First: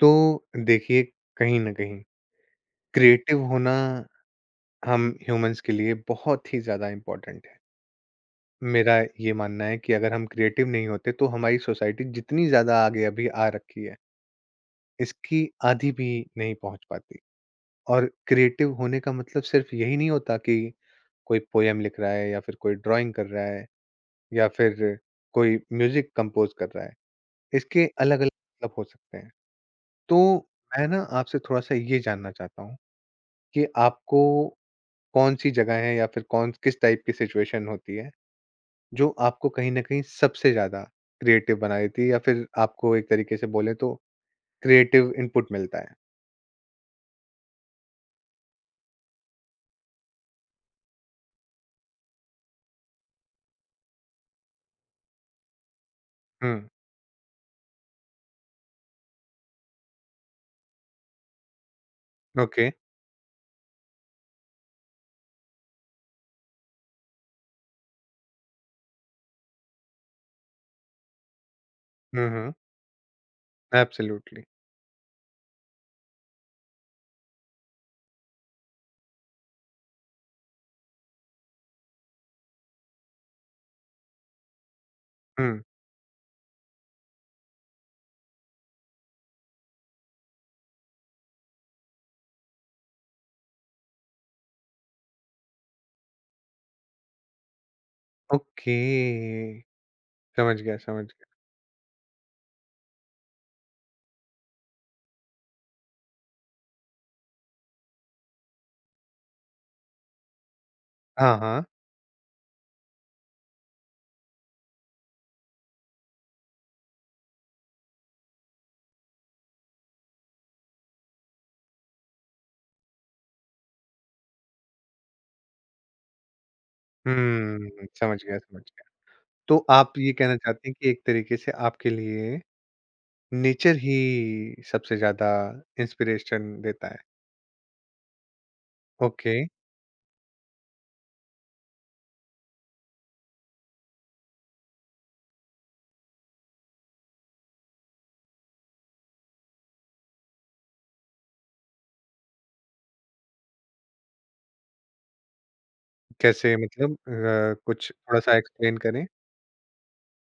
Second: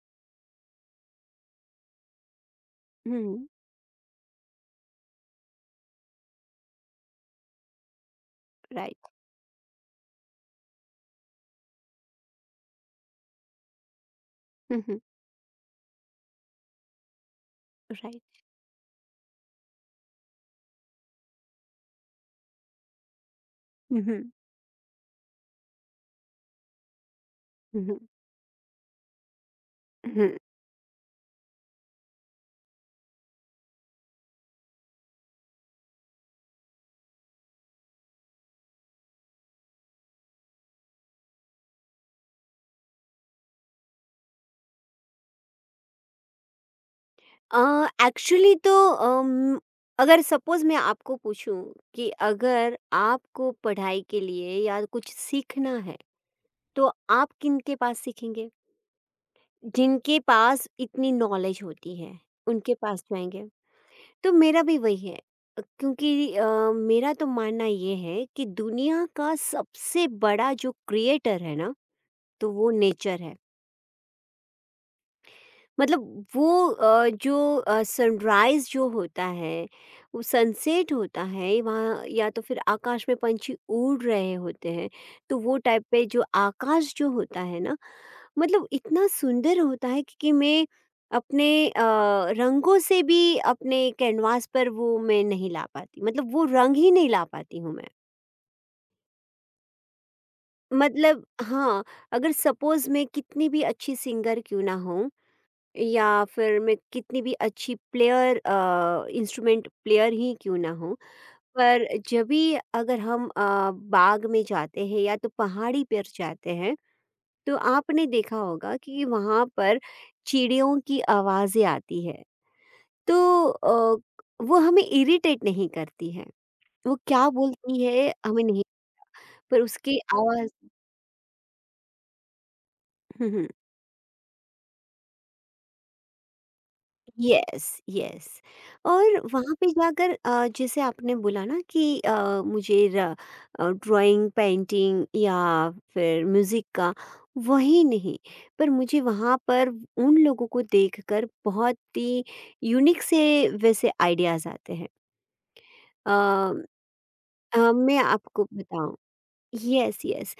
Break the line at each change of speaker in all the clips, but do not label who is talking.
तो देखिए, कहीं न कहीं क्रिएटिव
हुँ,
होना हम ह्यूमंस के लिए बहुत ही ज़्यादा इम्पोर्टेंट है। मेरा
राइट।
ये मानना है कि अगर हम क्रिएटिव नहीं होते तो हमारी सोसाइटी जितनी ज़्यादा आगे अभी आ रखी है,
हुँ, हुँ,
इसकी आधी भी नहीं पहुँच पाती। और
राइट।
क्रिएटिव होने का मतलब सिर्फ़ यही नहीं होता कि कोई पोएम लिख रहा है या फिर कोई ड्राइंग कर रहा है
हुँ, हुँ।
या फिर कोई म्यूज़िक कंपोज़ कर रहा है।
हुँ,
इसके
हुँ,
अलग-अलग मतलब हो सकते हैं। तो
हुँ।
मैं ना आपसे थोड़ा-सा ये जानना चाहता हूँ कि आपको कौन-सी जगह है या फिर कौन किस टाइप की सिचुएशन होती है, जो आपको कहीं न कहीं सबसे ज़्यादा क्रिएटिव बना देती है या फिर आपको एक तरीके से बोलें तो क्रिएटिव इनपुट मिलता है?
एक्चुअली तो अगर सपोज़ मैं आपको पूछूँ कि अगर आपको पढ़ाई के लिए या कुछ सीखना है,
हुँ,
तो आप किनके पास सीखेंगे? जिनके पास इतनी नॉलेज होती है,
ओके।
उनके पास जाएँगे। तो मेरा भी वही है, क्योंकि मेरा तो मानना ये है कि दुनिया का सबसे बड़ा जो क्रिएटर है ना,
हुँ,
तो
हुँ।
वो नेचर है।
एब्सोल्युटली।
मतलब वो जो सनराइज़ जो होता है, वो सनसेट होता है, वहाँ या तो फिर आकाश में पंछी उड़ रहे होते हैं, तो
हुँ,
वो टाइप पे जो आकाश जो होता है ना, मतलब इतना सुंदर होता है कि मैं अपने रंगों से भी अपने कैनवास पर वो मैं नहीं ला पाती, मतलब वो रंग ही नहीं ला पाती हूँ मैं।
ओके। समझ गया, समझ
मतलब
गया।
हाँ, अगर सपोज़ मैं कितनी भी अच्छी सिंगर क्यों ना हूँ या फिर मैं कितनी भी अच्छी प्लेयर इंस्ट्रूमेंट प्लेयर ही क्यों ना हूँ,
हाँ, हाँ।
पर जब भी अगर हम बाग में जाते हैं या तो पहाड़ी पर जाते हैं तो आपने देखा होगा कि वहाँ पर चिड़ियों की आवाज़ें आती है, तो वो हमें इरिटेट नहीं करती है। वो क्या बोलती
हुँ,
है
समझ गया,
हमें
समझ
नहीं,
गया। तो
पर
आप
उसकी
ये कहना
आवाज़।
चाहते हैं कि एक तरीके से आपके लिए नेचर ही सबसे ज़्यादा इंस्पिरेशन देता है।
Yes yes. और
ओके,
वहाँ पे जाकर, जैसे आपने बोला ना कि मुझे ड्राइंग पेंटिंग या फिर म्यूजिक का वही नहीं, पर मुझे वहाँ पर उन लोगों को देखकर बहुत ही यूनिक से वैसे आइडियाज आते हैं। अ,
कैसे मतलब कुछ
मैं
थोड़ा-सा
आपको
एक्सप्लेन
बताऊं,
करें?
यस यस,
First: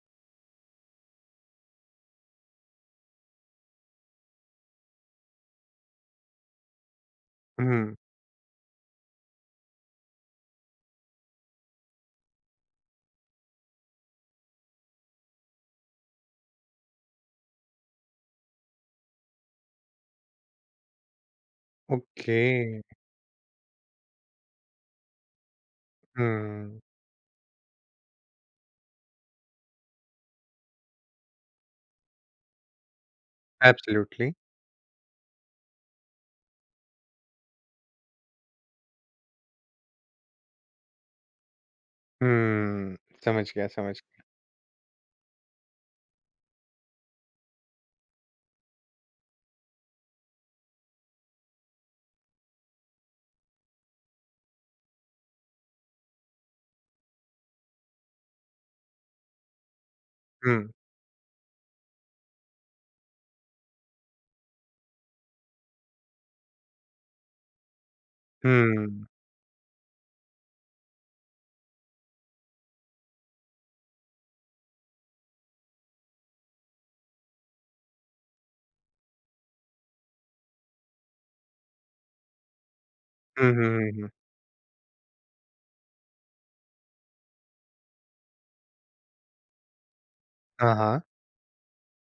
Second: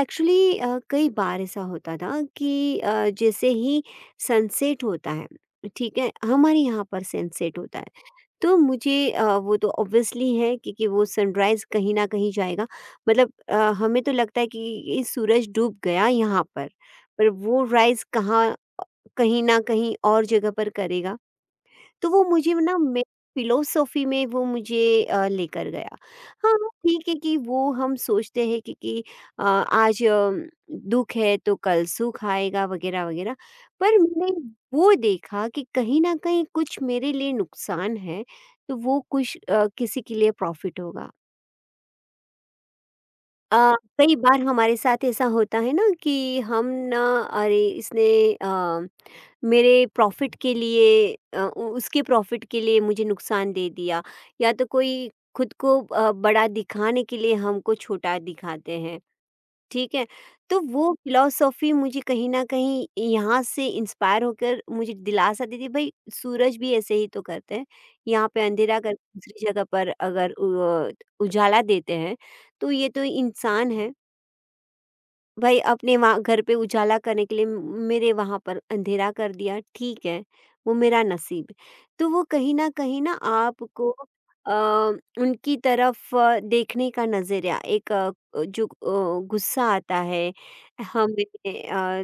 एक्चुअली कई बार ऐसा होता था कि जैसे ही सनसेट होता है। ठीक है, हमारे यहाँ पर सनसेट होता है,
हुँ,
तो मुझे वो तो ऑब्वियसली है, क्योंकि वो सनराइज़ कहीं न कहीं जाएगा। मतलब हमें तो लगता है कि ये सूरज डूब गया यहाँ पर वो राइज़ कहाँ कहीं न कहीं और जगह पर करेगा। तो वो
ओके।
मुझे ना मेरी फिलोसॉफी में वो मुझे लेकर गया। हाँ,
हुँ,
ठीक है कि वो हम सोचते हैं कि आज दुःख है तो कल सुख आएगा वगैरह-वगैरह। पर
एब्सोल्युटली।
मैंने वो देखा कि कहीं न कहीं कुछ मेरे लिए नुकसान है, तो वो कुछ किसी के लिए प्रॉफ़िट होगा।
हुँ, समझ गया, समझ
कई
गया।
बार हमारे साथ ऐसा होता है ना कि हम ना, अरे इसने अ मेरे प्रॉफ़िट के लिए, अ, उ उसके प्रॉफ़िट के लिए मुझे नुकसान दे दिया, या तो कोई खुद को बड़ा दिखाने के लिए हमको छोटा दिखाते हैं, ठीक है?
हुँ,
तो वो फ़िलॉसफ़ी मुझे कहीं न कहीं यहाँ से इंस्पायर होकर मुझे दिलासा देती है, भई सूरज भी ऐसे ही तो करते हैं। यहाँ पे अंधेरा करके
हुँ।
दूसरी जगह पर अगर अ, उजाला देते हैं, तो ये तो इंसान है। भाई अपने वहाँ घर पे उजाला करने के लिए मेरे वहाँ पर अंधेरा कर दिया, ठीक है, वो मेरा नसीब है। तो वो कहीं ना
हुँ, हुँ,
आपको
हुँ, हुँ।
अ, उनकी तरफ देखने का नज़रिया एक जो गुस्सा आता है
हाँ, हाँ।
हमें,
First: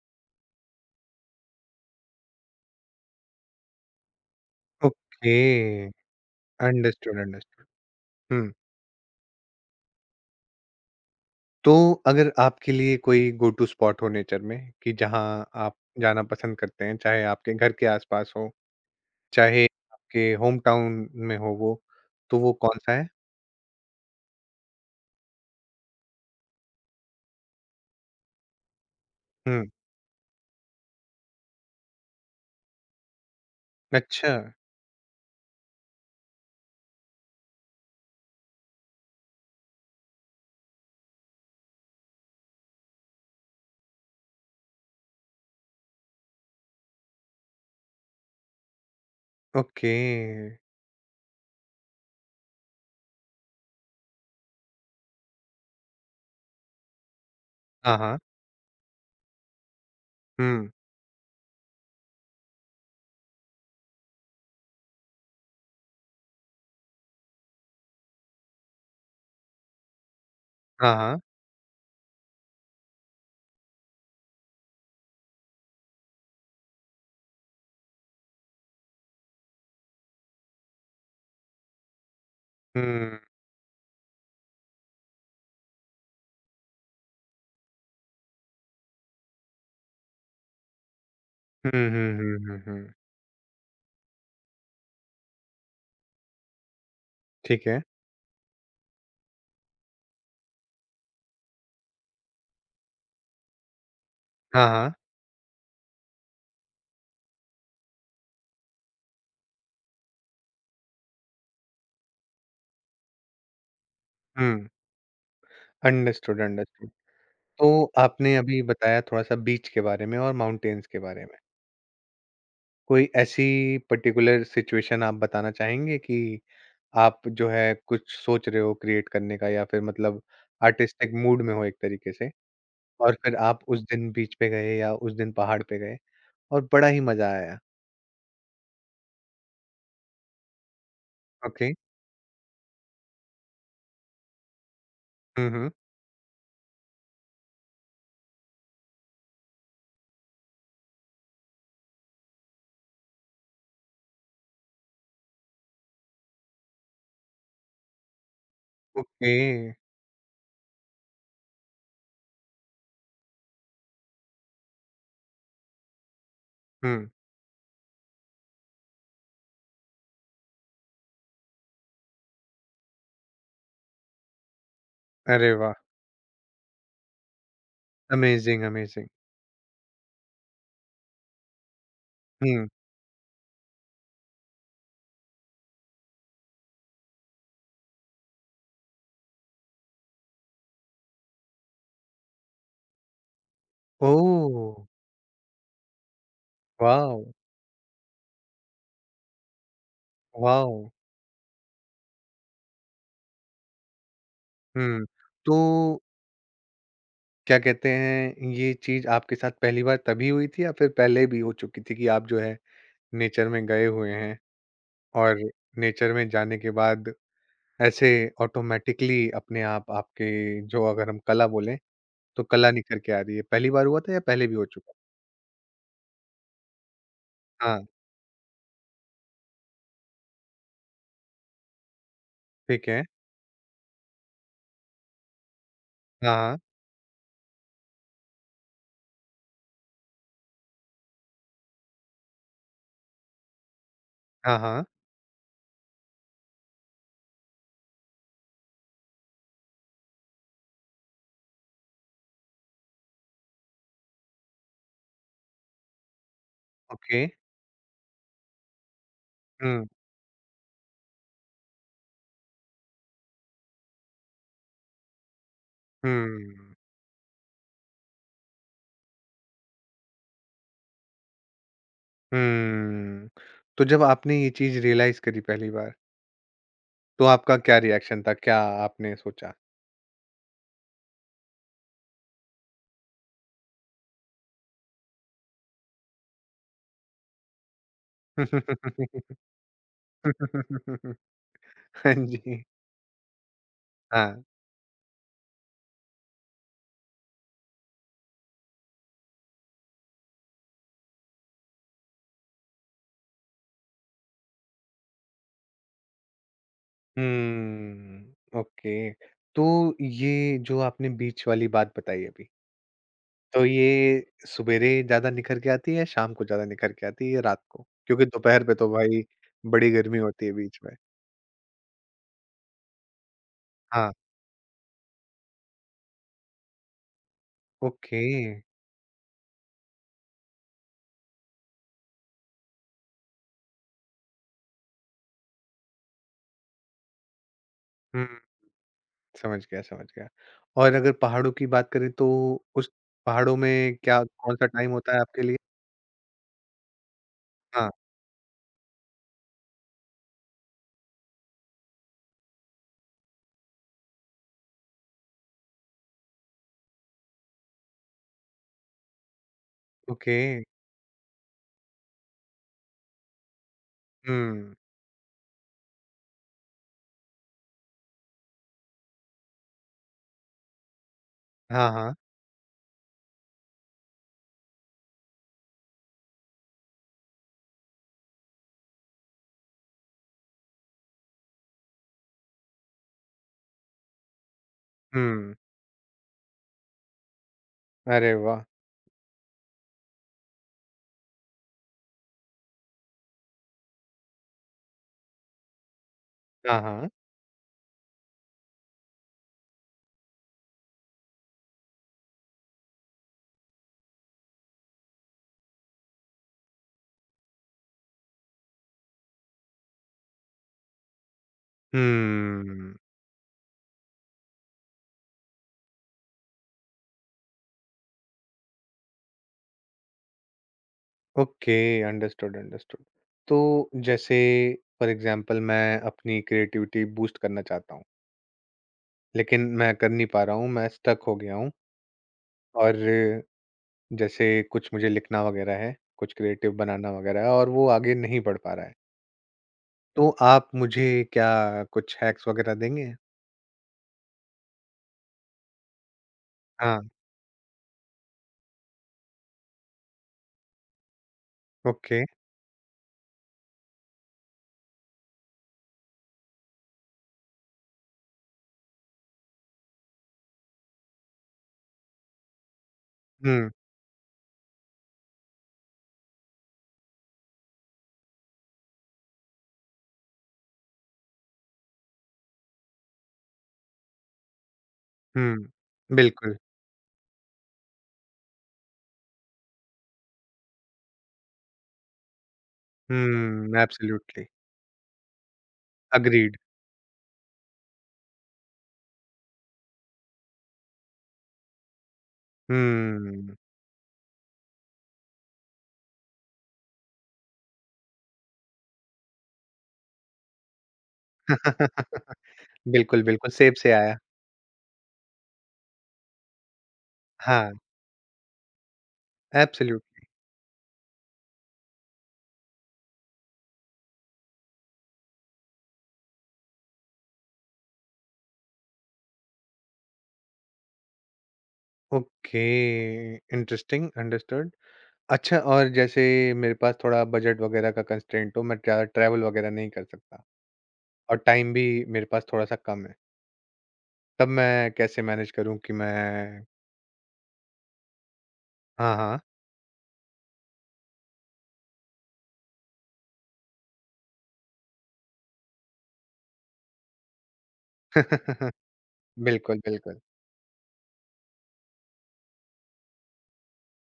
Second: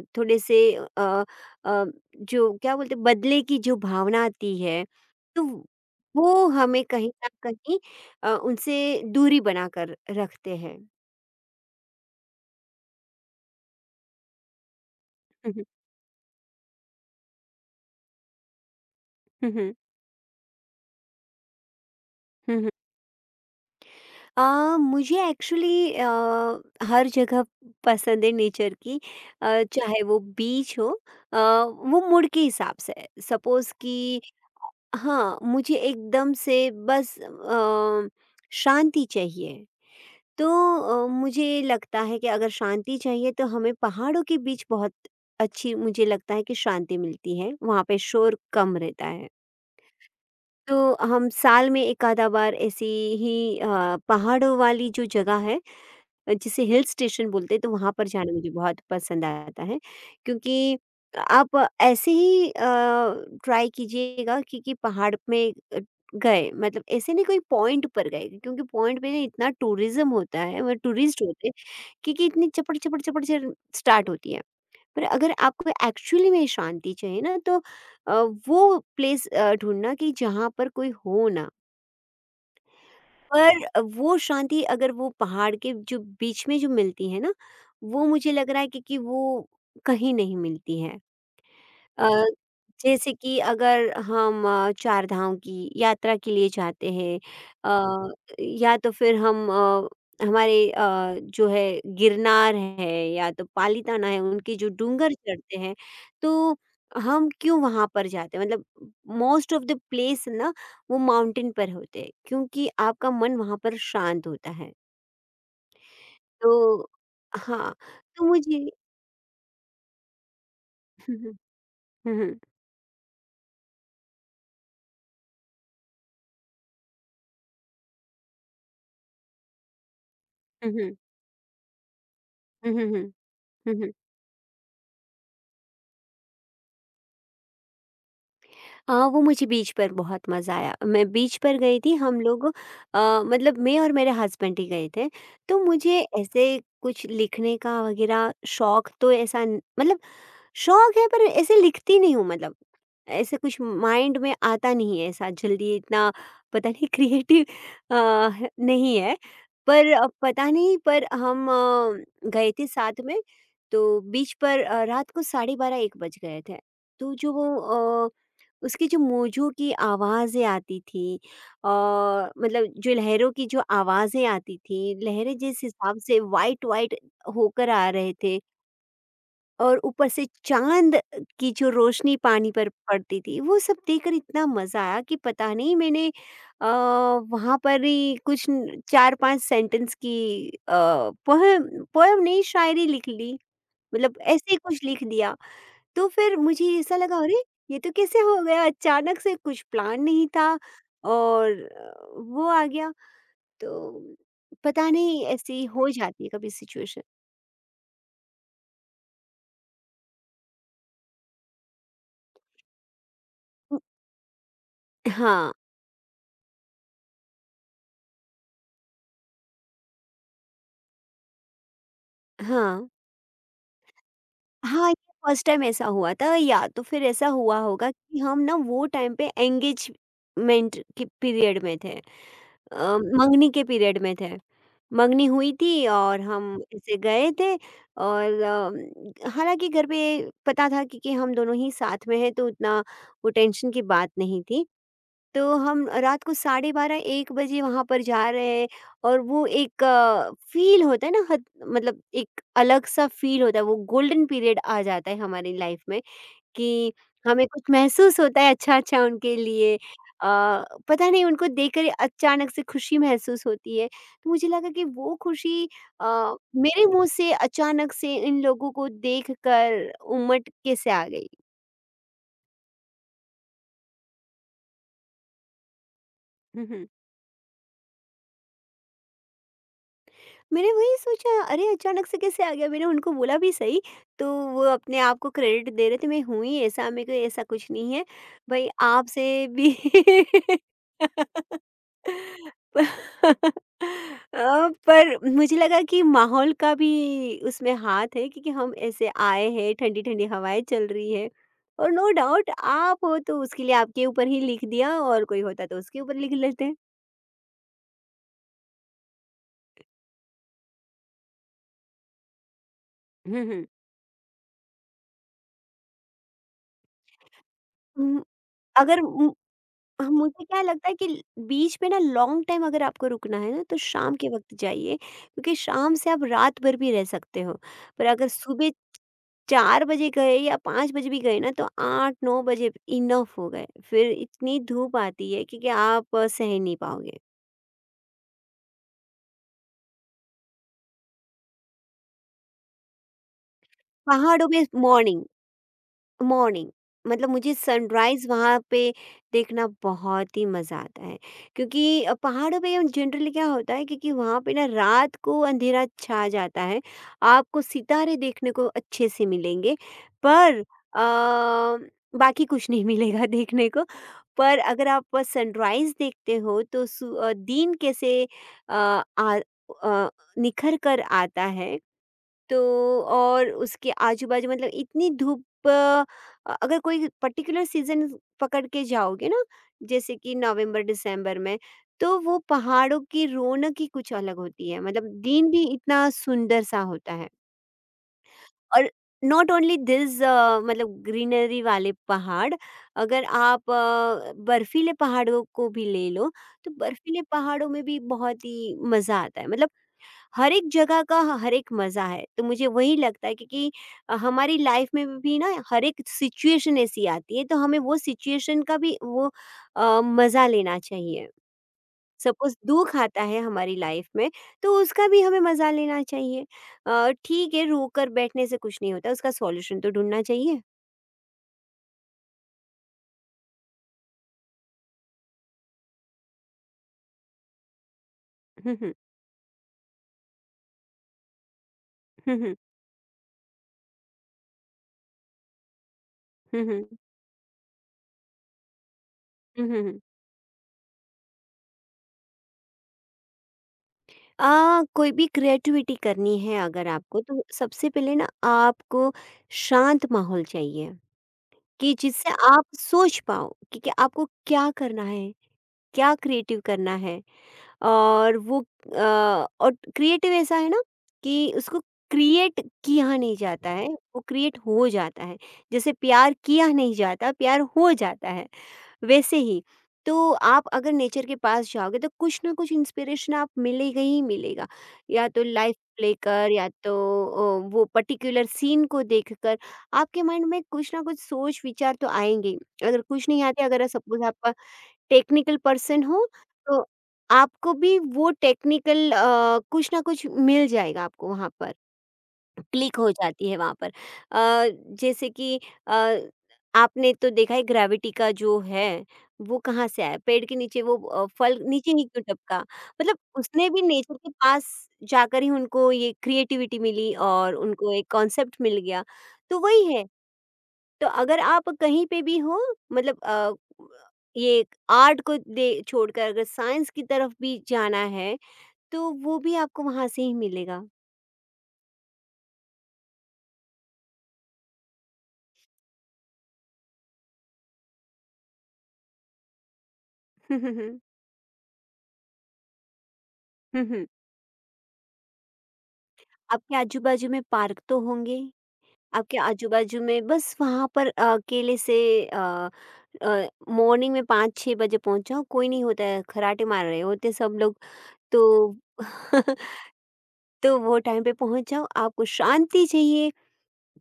अ, थोड़े से अ, अ, जो क्या बोलते, बदले की जो भावना आती है,
ओके,
तो वो हमें कहीं
अंडरस्टूड,
ना
अंडरस्टूड।
कहीं
हुँ,
उनसे दूरी बनाकर रखते हैं।
तो अगर आपके लिए कोई गो टू स्पॉट हो नेचर में कि जहाँ
हम्म
आप जाना पसंद करते हैं, चाहे आपके घर के आस-पास हो,
हम्म
चाहे
हम्म
आपके होम टाउन में हो वो, तो वो
हम्म।
कौन-सा है?
मुझे एक्चुअली हर जगह पसंद है नेचर की,
हुँ,
चाहे वो बीच हो, अ, वो मूड के हिसाब से है। सपोज़ कि
अच्छा,
हाँ, मुझे एकदम से बस शांति चाहिए, तो मुझे लगता है कि अगर शांति चाहिए तो हमें पहाड़ों के बीच बहुत अच्छी, मुझे लगता है कि शांति मिलती है, वहाँ पे शोर कम रहता है।
ओके।
तो हम साल में एक आधा बार ऐसी ही पहाड़ों वाली जो जगह है, जिसे हिल स्टेशन बोलते हैं, तो वहाँ
हाँ,
पर
हाँ।
जाना मुझे बहुत पसंद आता है,
हुँ,
क्योंकि आप ऐसे ही ट्राई कीजिएगा कि पहाड़ में गए मतलब ऐसे नहीं कोई पॉइंट पर गए, क्योंकि पॉइंट पे ना इतना टूरिज्म होता है मतलब
हाँ, हाँ।
टूरिस्ट होते हैं कि इतनी चपड़ चपड़ चपड़ चपड़ स्टार्ट होती है। पर अगर आपको एक्चुअली में शांति चाहिए ना तो अ, वो प्लेस ढूंढना कि जहाँ पर कोई हो ना,
हुँ।
पर वो शांति अगर वो पहाड़ के जो बीच में जो मिलती है ना, वो मुझे लग रहा है कि वो कहीं नहीं मिलती है।
हुँ, हुँ,
अ,
हुँ, हुँ, हुँ।
जैसे कि अगर हम चार धाम की यात्रा के लिए जाते हैं,
ठीक है।
अ, या तो फिर हमारे जो है गिरनार है या तो पालीताना है, उनके
हाँ,
जो
हाँ।
डूंगर चढ़ते हैं, तो हम क्यों वहां पर जाते हैं मतलब मोस्ट ऑफ द प्लेस ना वो माउंटेन पर होते हैं, क्योंकि आपका मन वहां पर शांत होता
हुँ।
है।
अंडरस्टूड,
तो
अंडरस्टूड। तो
हाँ, तो
आपने अभी
मुझे
बताया थोड़ा-सा बीच के बारे में और माउंटेन्स के
हम्म
बारे में।
हम्म हम्म
कोई ऐसी पर्टिकुलर सिचुएशन आप बताना चाहेंगे कि आप जो है कुछ सोच रहे हो क्रिएट करने का या फिर मतलब
हम्म
आर्टिस्टिक मूड में हो एक तरीके से
हम्म हम्म हम्म
और फिर आप उस
हम्म हम्म।
दिन बीच पे गए या उस दिन पहाड़ पे गए और बड़ा ही मज़ा आया?
हाँ, वो मुझे बीच पर बहुत मज़ा आया। मैं बीच पर
ओके।
गई थी, हम लोग, मतलब मैं और मेरे हस्बैंड ही गए थे।
हुँ,
तो
हुँ।
मुझे ऐसे कुछ लिखने का वग़ैरह शौक, तो ऐसा न, मतलब शौक है पर ऐसे लिखती नहीं हूँ, मतलब। ऐसे कुछ माइंड में आता नहीं है ऐसा जल्दी इतना, पता नहीं, क्रिएटिव अ, ह नहीं है।
ओके।
पर पता नहीं, पर हम गए थे साथ में, तो बीच पर रात को साढ़े 12 1 बज गए थे।
हुँ।
तो जो वो, उसकी जो मोजों की आवाज़ें आती थी, और मतलब जो लहरों की जो आवाज़ें आती थी, लहरें
अरे
जिस
वाह!
हिसाब से वाइट-वाइट होकर आ रहे थे,
अमेज़िंग, अमेज़िंग।
और ऊपर से चाँद की जो रोशनी पानी
हुँ।
पर पड़ती थी, वो सब देखकर इतना मज़ा आया कि पता नहीं मैंने वहाँ पर ही कुछ 4-5 सेंटेंस की अ, पोएम, पोएम नहीं शायरी लिख ली। मतलब ऐसे ही
ओह!
कुछ लिख दिया। तो फिर मुझे ऐसा लगा,
वॉव!
अरे! ये तो कैसे हो गया? अचानक से कुछ प्लान नहीं था,
वॉव!
और वो आ गया। तो पता
हुँ।
नहीं ऐसी हो
तो
जाती है कभी सिचुएशन।
क्या कहते हैं, ये चीज़ आपके साथ पहली बार तभी हुई थी या फिर पहले भी हो चुकी थी कि आप जो है नेचर में
उ
गए हुए हैं और
हाँ,
नेचर में जाने के बाद ऐसे ऑटोमैटिकली अपने आप आपके जो अगर हम कला बोलें, तो कला
हाँ।
निखर के आ रही है। पहली बार हुआ था या पहले भी हो
हाँ,
चुका?
ये फर्स्ट टाइम ऐसा हुआ था, या तो फिर ऐसा हुआ
हाँ,
होगा कि हम ना वो टाइम पे एंगेजमेंट के पीरियड में थे।
ठीक है।
मंगनी के पीरियड में थे। मंगनी हुई थी और
हाँ,
हम ऐसे गए थे, और हालाँकि घर पे पता था, क्योंकि हम दोनों ही साथ में हैं, तो उतना वो टेंशन की बात नहीं
हाँ,
थी।
हाँ,
तो हम रात को साढ़े 12 1 बजे वहाँ पर जा रहे हैं, और वो एक फ़ील होता है ना हद, मतलब एक अलग-सा फ़ील होता है, वो गोल्डन पीरियड आ जाता है हमारी लाइफ़ में। कि
ओके।
हमें कुछ महसूस होता है अच्छा-अच्छा उनके लिए।
हुँ,
पता नहीं उनको देखकर अचानक से खुशी महसूस होती है। तो मुझे लगा कि वो खुशी
हुँ,
मेरे मुँह से अचानक से इन लोगों को देखकर उमट के से आ गई।
हुँ। तो जब आपने ये चीज़ रियलाइज़ करी पहली बार, तो आपका क्या रिएक्शन था? क्या आपने सोचा?
मैंने वही सोचा, अरे, अचानक से कैसे आ गया, मैंने उनको बोला भी सही, तो वो अपने आप को क्रेडिट दे रहे थे, मैं हूँ ही ऐसा, मेरे को ऐसा कुछ नहीं है, भाई आपसे भी।
हाँ जी, हाँ।
पर मुझे लगा कि माहौल का भी उसमें हाथ है, क्योंकि हम ऐसे आए हैं, ठंडी ठंडी हवाएं चल रही है, और नो डाउट आप हो तो उसके लिए आपके ऊपर ही लिख दिया, और कोई होता तो उसके ऊपर लिख लेते।
हुँ, ओके। तो ये जो आपने बीच वाली बात बताई अभी,
हम्म
तो
हम्म
ये सुबेरे ज़्यादा निखर के आती है या शाम को ज़्यादा निखर के आती है या रात को?
हम्म,
क्योंकि दोपहर पे तो
अगर
भाई बड़ी गर्मी
मुझे
होती है
क्या
बीच
लगता
में।
है कि ल बीच में ना लॉन्ग टाइम अगर आपको रुकना है ना तो
हाँ,
शाम के वक़्त जाइए, क्योंकि शाम से आप रात भर भी रह सकते हो। पर
ओके।
अगर सुबह 4 बजे गए या 5 बजे भी गए ना तो 8-9 बजे इनफ हो गए। फिर इतनी धूप आती है कि आप सह नहीं पाओगे।
हुँ, समझ गया, समझ गया। और अगर पहाड़ों की बात करें तो उस पहाड़ों में क्या
पहाड़ों
कौन-सा
में
टाइम होता है
मॉर्निंग,
आपके लिए?
मॉर्निंग मतलब मुझे
हाँ,
सनराइज वहाँ पे देखना बहुत ही मज़ा आता है। क्योंकि पहाड़ों पे जनरली क्या होता है, क्योंकि वहाँ पे ना रात को अंधेरा छा जाता है, आपको सितारे देखने को अच्छे से मिलेंगे,
ओके।
पर बाकी कुछ नहीं मिलेगा देखने को, पर
हुँ,
अगर आप सनराइज देखते हो तो दिन कैसे अ, आ, अ, निखर कर आता है।
हाँ, हाँ।
तो और उसके आजू-बाजू, मतलब इतनी धूप, अगर कोई पर्टिकुलर सीज़न पकड़ के जाओगे ना, जैसे कि नवंबर, दिसंबर में, तो वो पहाड़ों की रौनक ही कुछ अलग होती है। मतलब दिन
हुँ,
भी इतना सुंदर सा होता है,
अरे वाह!
और नॉट ओनली दिस, मतलब ग्रीनरी वाले पहाड़, अगर आप बर्फीले पहाड़ों को भी ले लो, तो
हाँ, हाँ।
बर्फीले पहाड़ों में भी बहुत ही मज़ा आता है। मतलब हर एक जगह का हर एक मज़ा है। तो मुझे वही लगता है, क्योंकि हमारी लाइफ में भी ना हर एक सिचुएशन ऐसी आती है, तो हमें वो सिचुएशन का भी वो मज़ा लेना चाहिए। सपोज़
हम्म,
दुःख आता है हमारी लाइफ में, तो उसका भी हमें मज़ा लेना चाहिए। ठीक है, रोकर बैठने से कुछ नहीं होता, उसका सॉल्यूशन तो ढूँढना चाहिए।
ओके। Understood, understood. तो जैसे फॉर एग्जांपल मैं अपनी क्रिएटिविटी बूस्ट करना चाहता हूँ,
हुँ, हुँ।
लेकिन मैं कर नहीं पा रहा हूँ। मैं स्टक हो गया हूँ।
हुँ, हुँ।
और जैसे कुछ मुझे लिखना वगैरह है, कुछ
हुँ,
क्रिएटिव
हुँ।
बनाना वगैरह है और वो आगे नहीं बढ़ पा रहा है,
हुँ, हुँ, हुँ।
तो आप मुझे क्या कुछ हैक्स वगैरह देंगे?
कोई भी क्रिएटिविटी करनी है अगर
हाँ।
आपको तो सबसे पहले ना आपको शांत माहौल चाहिए। कि
ओके।
जिससे आप सोच पाओ कि आपको क्या करना है, क्या क्रिएटिव करना है। और वो क्रिएटिव ऐसा है ना कि उसको क्रिएट किया नहीं
हम्म।
जाता है, वो क्रिएट हो जाता है। जैसे प्यार किया नहीं जाता, प्यार हो जाता है। वैसे ही, तो आप अगर नेचर के पास जाओगे तो कुछ ना कुछ इंस्पिरेशन आप मिलेगा ही मिलेगा, या तो लाइफ
हम्म,
लेकर
बिल्कुल।
या तो वो पर्टिकुलर सीन को देखकर आपके माइंड में कुछ ना कुछ सोच विचार तो आएंगे ही। अगर कुछ नहीं आते,
हम्म,
अगर सपोज
एब्सोल्युटली।
आप टेक्निकल पर्सन हो
अग्रीड।
तो आपको भी वो टेक्निकल कुछ ना कुछ मिल जाएगा, आपको वहाँ पर क्लिक हो जाती
हम्म।
है वहाँ पर। अ, जैसे कि अ, आपने तो देखा है ग्रेविटी का जो है, वो कहाँ से आया? पेड़ के नीचे वो फल नीचे ही क्यों टपका? मतलब
बिल्कुल, बिल्कुल,
उसने
सेब
भी
से
नेचर
आया।
के पास जाकर ही उनको ये क्रिएटिविटी मिली और
हाँ।
उनको एक कॉन्सेप्ट मिल गया, तो वही है।
एब्सोल्यूट।
तो अगर आप कहीं पे भी हो, मतलब ये आर्ट को दे छोड़कर अगर साइंस की तरफ भी जाना है, तो वो भी आपको वहाँ से ही मिलेगा।
ओके। इंटरेस्टिंग। अंडरस्टूड। अच्छा, और जैसे मेरे पास थोड़ा बजट वगैरह का कंस्ट्रेंट हो, मैं ज़्यादा ट्रैवल वगैरह नहीं कर सकता
हुँ, हुँ, हुँ।
और टाइम भी मेरे पास थोड़ा सा कम है,
हुँ, हुँ।
तब मैं कैसे मैनेज करूं कि मैं।
आपके आजू-बाजू में पार्क तो होंगे?
हाँ, हाँ।
आपके आजू-बाजू में बस वहाँ पर अकेले से, अ मॉर्निंग में 5-6 बजे पहुँच जाओ, कोई नहीं होता है, खर्राटे मार रहे होते हैं सब लोग। तो
बिल्कुल, बिल्कुल।
तो वो टाइम पे पहुँच जाओ, आपको शांति चाहिए,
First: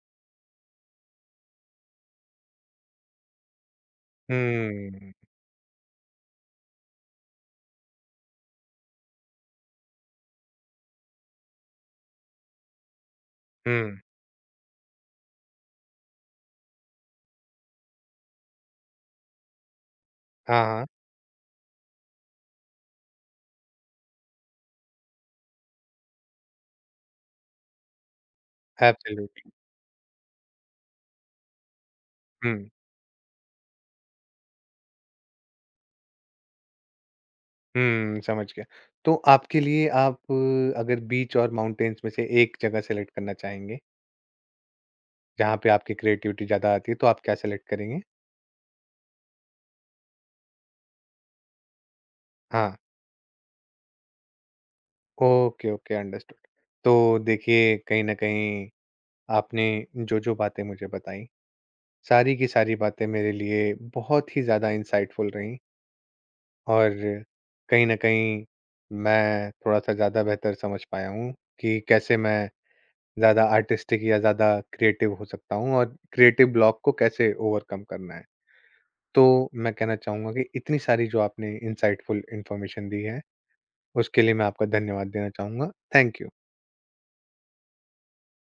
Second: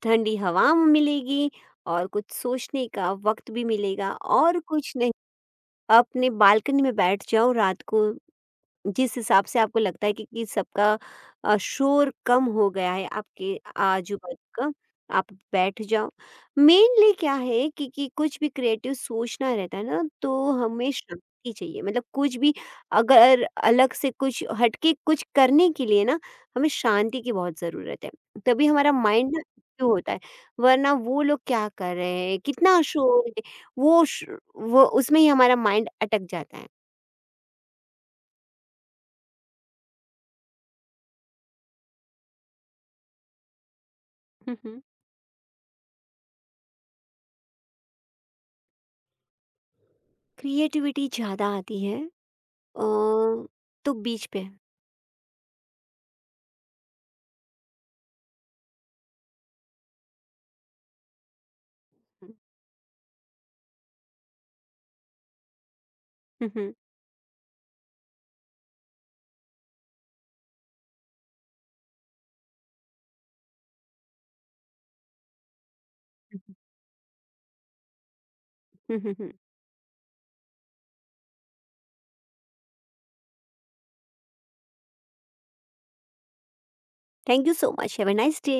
ठंडी हवा मिलेगी और कुछ सोचने का वक़्त भी मिलेगा, और कुछ नहीं,
हम्म,
अपने बालकनी में बैठ जाओ रात को जिस हिसाब से आपको लगता है कि सबका शोर कम हो गया है आपके
हम्म।
आजू-बाजू का, आप बैठ जाओ। मेनली क्या है कि कुछ भी क्रिएटिव सोचना रहता है ना तो
हाँ, हाँ।
हमें शांति चाहिए, मतलब कुछ भी अगर अलग से कुछ हट के कुछ करने के लिए ना हमें शांति की बहुत ज़रूरत है। तभी हमारा माइंड ना
एब्सोल्युटली।
एक्टिव होता है, वरना वो लोग क्या कर रहे हैं,
हम्म,
कितना शोर है, वो श वो उसमें ही हमारा माइंड अटक जाता
हम्म, समझ गया। तो आपके लिए, आप अगर बीच और माउंटेन्स में से एक जगह सेलेक्ट करना चाहेंगे
है।
जहाँ पे आपकी क्रिएटिविटी ज़्यादा आती है, तो आप क्या सेलेक्ट करेंगे?
क्रिएटिविटी ज़्यादा आती है,
हाँ।
अ, तो बीच पे।
Okay, okay, understood. तो देखिए, कहीं न कहीं आपने जो-जो बातें मुझे बताईं, सारी की सारी बातें मेरे लिए बहुत ही ज़्यादा इंसाइटफुल रहीं और कहीं न कहीं मैं थोड़ा-सा ज़्यादा बेहतर समझ पाया हूँ कि कैसे मैं ज़्यादा आर्टिस्टिक या ज़्यादा क्रिएटिव हो सकता हूँ और क्रिएटिव ब्लॉक को कैसे ओवरकम करना है। तो मैं कहना चाहूँगा कि इतनी सारी जो आपने इंसाइटफुल इन्फॉर्मेशन दी है, उसके लिए मैं आपका धन्यवाद देना चाहूँगा। Thank you.
Thank you so much, have a nice day.